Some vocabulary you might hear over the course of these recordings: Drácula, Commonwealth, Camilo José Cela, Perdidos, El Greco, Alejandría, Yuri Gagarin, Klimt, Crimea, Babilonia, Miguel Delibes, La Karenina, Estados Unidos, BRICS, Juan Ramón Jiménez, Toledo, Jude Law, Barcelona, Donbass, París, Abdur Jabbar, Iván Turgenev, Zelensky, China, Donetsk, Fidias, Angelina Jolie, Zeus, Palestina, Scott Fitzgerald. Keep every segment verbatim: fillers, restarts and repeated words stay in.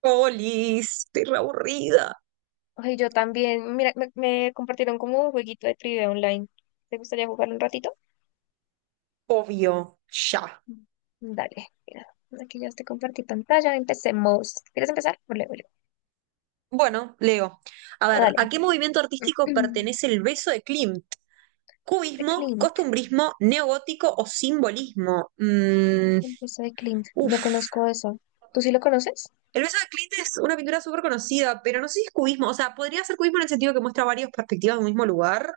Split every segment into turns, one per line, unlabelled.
Polis, estoy re aburrida.
Ay, yo también. Mira, me, me compartieron como un jueguito de trivia online. ¿Te gustaría jugar un ratito?
Obvio, ya.
Mm. Dale, mira. Aquí ya te compartí pantalla. Empecemos. ¿Quieres empezar? O leo yo.
Bueno, leo. A
Ah,
ver, ¿a
Dale.
qué movimiento artístico pertenece el beso de Klimt?
De
¿Cubismo,
Clint.
costumbrismo, neogótico o simbolismo? Mm,
Empieza de Clint.
uf.
No conozco eso. ¿Tú sí lo conoces?
El beso de Klimt es una pintura súper conocida, pero no sé si es cubismo. O sea, podría ser cubismo en el sentido que muestra varias perspectivas de un mismo lugar,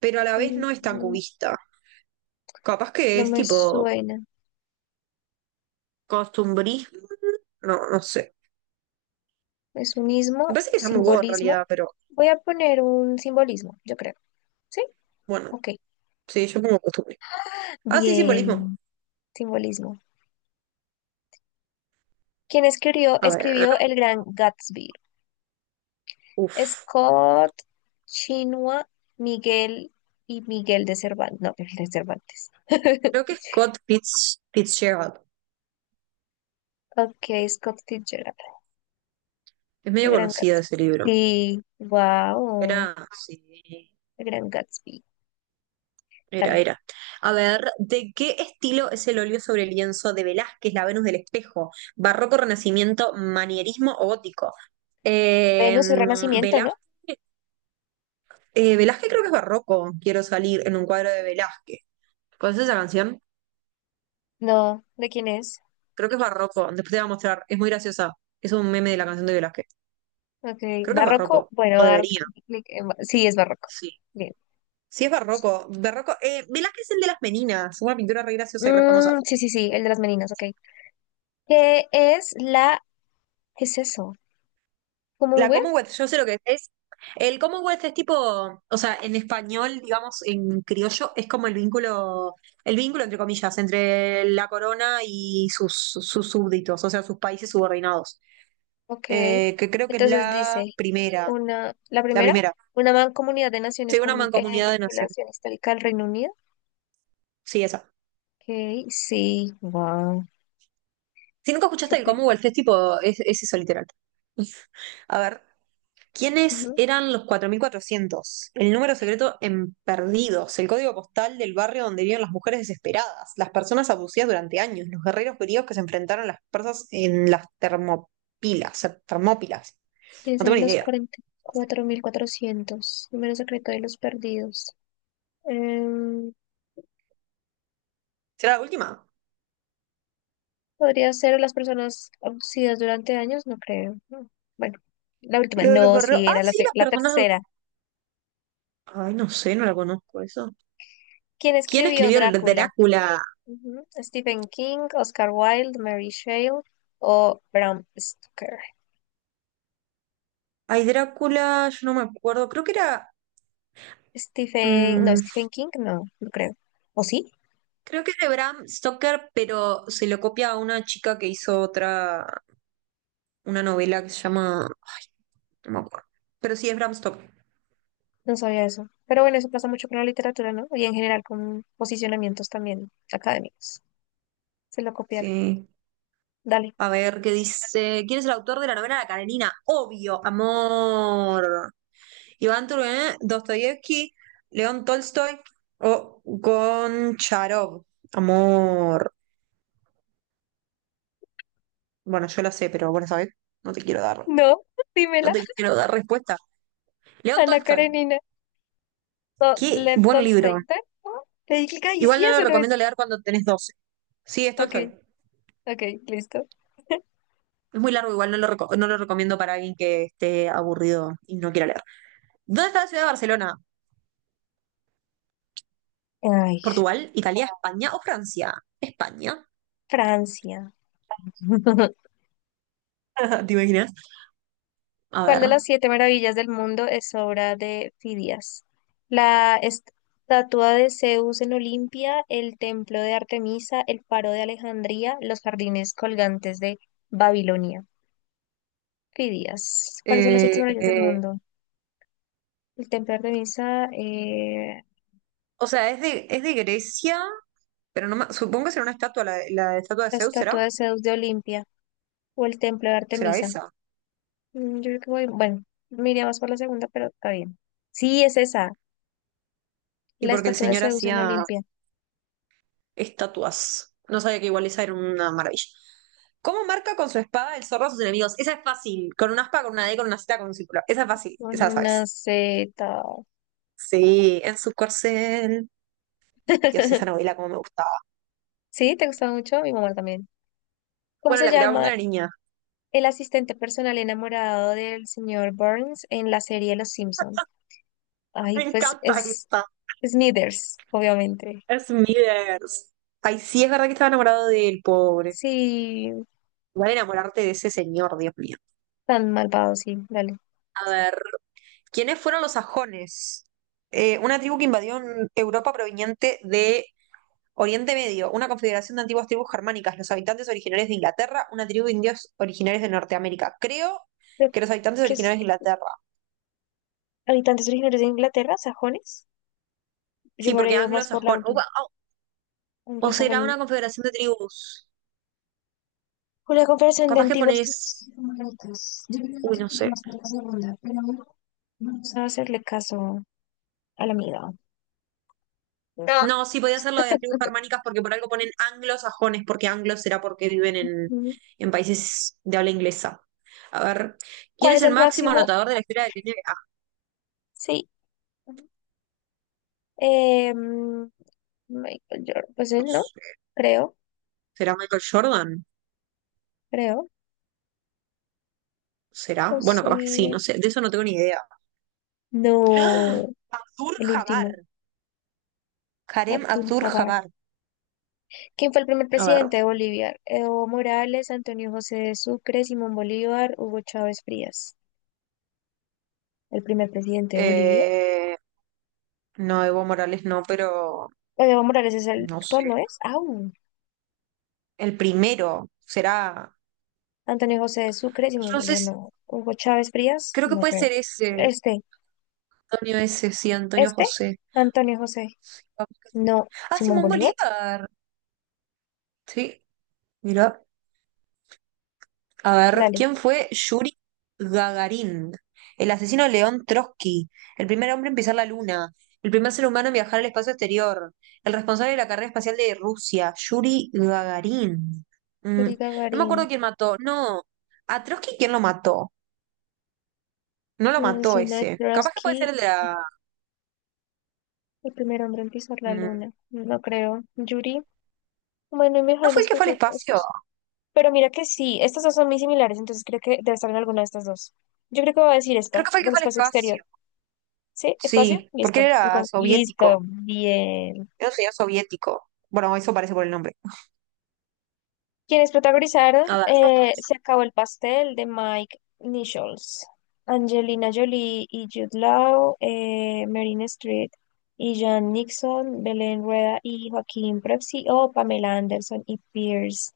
pero a la vez no es tan
Mm,
cubista. Capaz que
no
es
me
tipo
suena.
costumbrismo. No, no sé.
Es un
Me
ismo,
parece que es Among Go en
simbolismo.
realidad, pero
Voy a poner un simbolismo, yo creo. ¿Sí?
bueno,
Ok.
sí, yo pongo costumbre. Ah, sí, simbolismo.
Bien. Simbolismo. ¿Quién escribió,
A ver,
escribió El Gran Gatsby?
uff.
Scott, Chinua, Miguel y Miguel de Cervantes. No, Miguel de Cervantes.
Creo que es Scott Fitz, Fitzgerald.
Ok, Scott Fitzgerald,
Es
el
medio
gran
conocido
Gatsby.
ese libro.
Sí, wow,
Era, sí,
el gran Gatsby.
era,
Dale.
era. A ver, ¿de qué estilo es el óleo sobre lienzo de Velázquez, La Venus del Espejo? ¿Barroco, Renacimiento, Manierismo o Gótico? Eh,
Venus y Renacimiento,
Velá-
¿no?
eh, Velázquez creo que es barroco. Quiero salir en un cuadro de Velázquez. ¿Conoces esa canción?
No, ¿de quién es?
Creo que es barroco. Después te voy a mostrar. Es muy graciosa. Es un meme de la canción de Velázquez.
Ok,
Creo que es
barroco.
barroco.
Bueno,
O
dar
debería.
clic en ba- sí, es barroco.
Sí.
Bien.
Sí, es barroco. Barroco. Eh, Velázquez es el de las meninas. Una pintura re graciosa y re famosa.
Mm, sí, sí, sí, el de las meninas, ok. ¿Qué es la... ¿Qué es eso?
La
¿Commonwealth?
Commonwealth, yo sé lo que es. El Commonwealth es tipo, o sea, en español, digamos, en criollo, es como el vínculo, el vínculo entre comillas, entre la corona y sus, sus súbditos, o sea, sus países subordinados.
Ok.
Eh, que creo que es
Entonces
la
dice,
primera,
una, la
la
primera,
primera.
una mancomunidad de naciones
Sí, una
con eh,
mancomunidad de naciones.
vinculación histórica al Reino Unido.
Sí, esa.
Ok, sí, wow.
Si nunca
Qué
escuchaste el
pela.
Commonwealth es tipo, es, es eso literal. A ver, ¿quiénes
Ujú.
eran los cuatro mil cuatrocientos? ¿El número secreto en Perdidos, el código postal del barrio donde vivían las mujeres desesperadas, las personas abusivas durante años, los guerreros griegos que se enfrentaron a las persas en las termopilas, eh, termópilas?
¿Quiénes
No tengo
eran
ni
los
idea.
cuarenta y cuatro mil cuatrocientos? Número secreto de los perdidos. Em,
¿Será la última?
¿Podría ser las personas abducidas durante años? No creo. No. Bueno, la última.
Lo de los
No,
guerreros.
sí,
Ah,
era la,
sí,
se-
las
la
personas.
tercera.
Ay, no sé, no la conozco eso.
¿Quién
¿Quién
escribió
escribió el
Drácula?
Drácula?
Ujú. Stephen King, Oscar Wilde, Mary Shelley o Bram Stoker.
Ay, Drácula, yo no me acuerdo. Creo que era.
Stephen, no,
mm,
Stephen King, no, no creo. ¿O sí?
Creo que es de Bram Stoker, pero se lo copia a una chica que hizo otra, una novela que se llama, ay, no me acuerdo. Pero sí es Bram Stoker.
No sabía eso. Pero bueno, eso pasa mucho con la literatura, ¿no? Y en general con posicionamientos también académicos. Se lo copiaron.
Sí.
Dale.
A ver, ¿qué dice? ¿Quién es el autor de la novela La Karenina? Obvio, amor. Iván Turgenev, Dostoyevsky, León Tolstoy o Goncharov. Amor. Bueno, yo la sé, pero bueno, ¿sabes? No te quiero dar,
No,
no
dímela.
te quiero dar respuesta. León
Ana
Tolstoy.
Karenina. No,
Qué
Lev
buen libro.
Tolstoy. Dale, no. Le di clic ahí,
Igual
sí,
no lo
eso no
recomiendo
es.
leer cuando tenés doce. Sí, esto
Ok,
estoy.
ok, listo.
Es muy largo, igual no lo, reco- no lo recomiendo para alguien que esté aburrido y no quiera leer. ¿Dónde está la ciudad de Barcelona?
Ay,
¿Portugal? ¿Italia? ¿España o Francia? España.
Francia.
¿Te imaginas? A
¿Cuál
ver.
de las siete maravillas del mundo es obra de Fidias? La estatua de Zeus en Olimpia, el templo de Artemisa, el faro de Alejandría, los jardines colgantes de Babilonia. Fidias. ¿Cuáles son las siete
Eh,
maravillas del
eh,
mundo? El templo de Artemisa, eh,
o sea, es de, es de Grecia, pero no me- supongo que será una estatua, la, la estatua de
la
Zeus, ¿será?
estatua de Zeus de Olimpia o el templo de
¿Será
Artemisa.
esa?
Mm, Yo creo que voy, bueno, me iría más por la segunda, pero está bien. Sí, es esa,
Y
la
porque el
estatua de
señor
Zeus en
hacía
Olimpia.
estatuas. No sabía que igual esa era una maravilla. ¿Cómo marca con su espada el zorro a sus enemigos? Esa es fácil. Con una aspa, con una D, con una Z, con un círculo. Esa es fácil.
Con
Esa la
una
sabes.
Z.
Sí, en su corcel. Dios, esa novela como me gustaba.
¿Sí? ¿Te gustaba mucho? A mi mamá también. ¿Cómo
Bueno,
se
la miraba cuando
llama
era niña.
el asistente personal enamorado del señor Burns en la serie Los Simpson? Ay,
Me
pues
encanta
es
esta.
Smithers, obviamente.
Smithers. Ay, sí, es verdad que estaba enamorado de él, pobre.
Sí,
Igual enamorarte de ese señor, Dios mío.
tan malvado, sí, dale.
A ver, ¿quiénes fueron los sajones? Eh, ¿una tribu que invadió en Europa proveniente de Oriente Medio, una confederación de antiguas tribus germánicas, los habitantes originarios de Inglaterra, una tribu de indios originarios de Norteamérica? Creo
Creo
que los habitantes
que es
originarios de Inglaterra.
habitantes originarios de Inglaterra, sajones. Yo
Sí,
me habría
porque
ido más por la
anglosajón. O,
última,
o- o
anglosajón.
será una confederación de tribus.
Una conversación de
Capaz que
antiguos
pones.
tribus germánicas. Yo creo
Uy,
que me
no
iría
sé.
más por la segunda, pero bueno, vamos a hacerle caso a la amiga. No.
No, sí, podía ser lo de las tribus germánicas porque por algo ponen anglosajones, porque anglos será porque viven en,
Mm.
en países de habla inglesa. A ver, ¿quién
¿Cuál
es
es
el
el
máximo
máximo?
anotador de la historia del N B A?
Sí. Eh, mm, Michael Jordan, pues
No
él no,
sé.
creo,
¿Será Michael Jordan?
creo.
¿Será?
Pues
Bueno, capaz que sí, no
eh,
sé. De eso no tengo ni idea.
no,
Abdur
el
Jabbar.
último,
Harem
Abdul
Abdur
Jabbar.
Jabbar.
¿Quién fue el primer
A ver.
presidente de Bolivia? Evo Morales, Antonio José de Sucre, Simón Bolívar, Hugo Chávez Frías. El primer presidente de Bolivia.
eh, no, Evo Morales no, pero
Pues, Evo Morales es el
no
actual,
sé.
¿no es? ¡Au!
El primero será.
Antonio José de Sucre, Simón Bolívar,
Entonces,
no. Hugo Chávez Frías,
creo que
no
puede
creo.
ser ese.
Este,
Antonio ese, sí, Antonio
este,
José.
Antonio José,
Vamos que sí.
no.
Ah,
Simón
Simón
Bolívar,
Bolívar. Sí, mira. A ver,
dale.
¿quién fue Yuri Gagarin? ¿El asesino de León Trotsky, el primer hombre en pisar la luna, el primer ser humano en viajar al espacio exterior, el responsable de la carrera espacial de Rusia? Yuri Gagarin. Mm,
Yuri
no me
Gagarin.
acuerdo quién mató. No, a Trotsky, ¿quién lo mató? No lo mató
Asesina de
ese. Capaz que puede
Trotsky,
ser el de la...
el primer hombre en pisar la
mm,
luna. No creo. Yuri. Bueno, y
¿no
mejor
fue
las
el que fue al espacio?
propuestas. Pero mira que sí, estas dos son muy similares, entonces creo que debe estar en alguna de estas dos. Yo creo que voy a decir esta,
Creo que fue el que
del
fue al
espacio exterior.
espacio.
¿Sí? ¿Espacio?
Sí, porque
Listo.
él
El
era
con- Listo,
soviético.
bien.
Era un señor soviético. Bueno, eso parece por el nombre.
Quienes protagonizaron
A ver.
eh, Se acabó el pastel de Mike Nichols, Angelina Jolie y Jude Law, eh, Meryl Streep y Jan Nixon, Belén Rueda y Joaquín Prepsi o Pamela Anderson y Pierce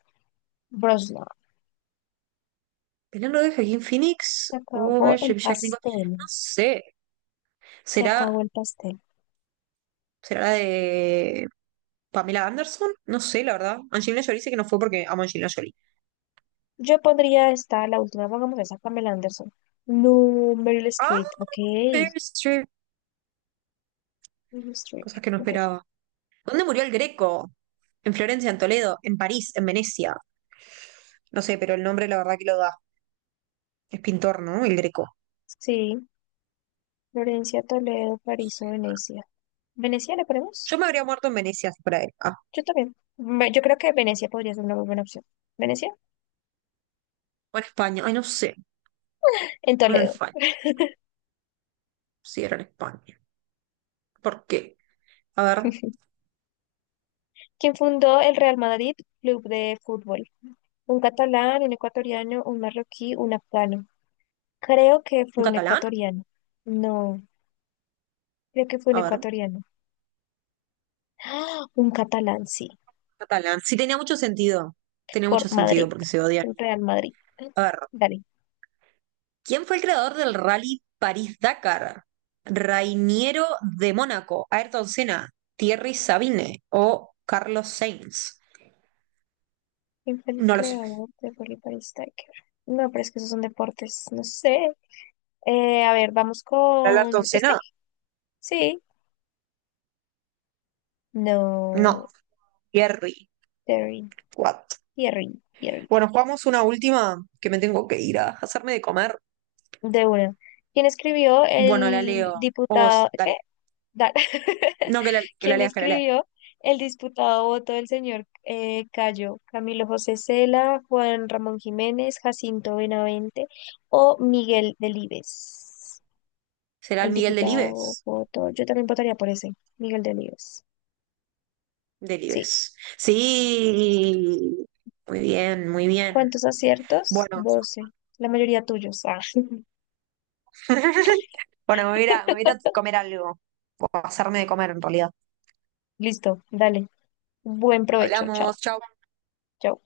Brosnan.
¿Penal de Joaquín Phoenix
Se
o
acabó
Mary
el
Shelley Jack Nicholson?
pastel.
No sé.
Se acabó
¿Será,
el pastel.
¿será la de Pamela Anderson? No sé, la verdad. Angelina Jolie dice que no fue porque amo a Angelina Jolie.
Yo pondría esta, la última, pongamos esa, Pamela Anderson. No, Meryl
¡Ah!
Streep, ok.
Meryl Streep.
Meryl Streep,
Cosas que no
ok.
esperaba. ¿Dónde murió el Greco? ¿En Florencia, en Toledo, en París, en Venecia? No sé, pero el nombre la verdad que lo da. Es pintor, ¿no? El Greco.
Sí, Florencia, Toledo, París o Venecia. ¿Venecia le ponemos?
Yo me habría muerto en Venecia si fuera él. Ah,
Yo también. Ve- Yo creo que Venecia podría ser una muy buena opción. ¿Venecia?
o en España. Ay, no sé.
En
O en
Toledo.
España. Sí, era en España. ¿Por qué? A ver,
¿Quién fundó el Real Madrid Club de Fútbol? Un catalán, un ecuatoriano, un marroquí, un afgano. Creo que
¿un
fue un
catalán?
ecuatoriano. No, creo que fue un
A ver.
ecuatoriano. ¡Ah! Un catalán, sí.
Catalán. Sí, tenía mucho sentido. Tenía
Por
mucho
Madrid,
sentido porque se odian.
el Real Madrid.
A ver,
Dale.
¿quién fue el creador del Rally París-Dakar? ¿Rainiero de Mónaco, Ayrton Senna, Thierry Sabine o Carlos Sainz?
¿Quién fue el
No lo sé.
creador de Rolly Paris Tiger? No, pero es que esos son deportes. No sé. Eh, a ver, vamos
¿Era Ayrton
con este.
Senna?
Sí.
No,
No,
Thierry.
Terry,
What?
Thierry, Thierry.
Bueno, jugamos una última que me tengo que ir a hacerme de comer.
De una. ¿Quién escribió
Bueno, la
el
leo. O
diputado,
vos,
qué?
dale.
Da-
No, que la, que la
¿Quién
leas, que la leas.
escribió el disputado voto del señor eh, Cayo? ¿Camilo José Cela, Juan Ramón Jiménez, Jacinto Benavente o Miguel Delibes?
¿Será el
El
Miguel
diputado
Delibes?
voto, yo también votaría por ese, Miguel Delibes. Sí.
Delibes. Sí, muy bien, muy bien.
¿Cuántos aciertos?
Bueno,
Doce. La mayoría tuyos. Ah,
bueno, me voy a ir a- me voy a ir a comer algo, o hacerme de comer en realidad.
listo, dale. Buen provecho. Chao.
Hablamos, chao.
Chao.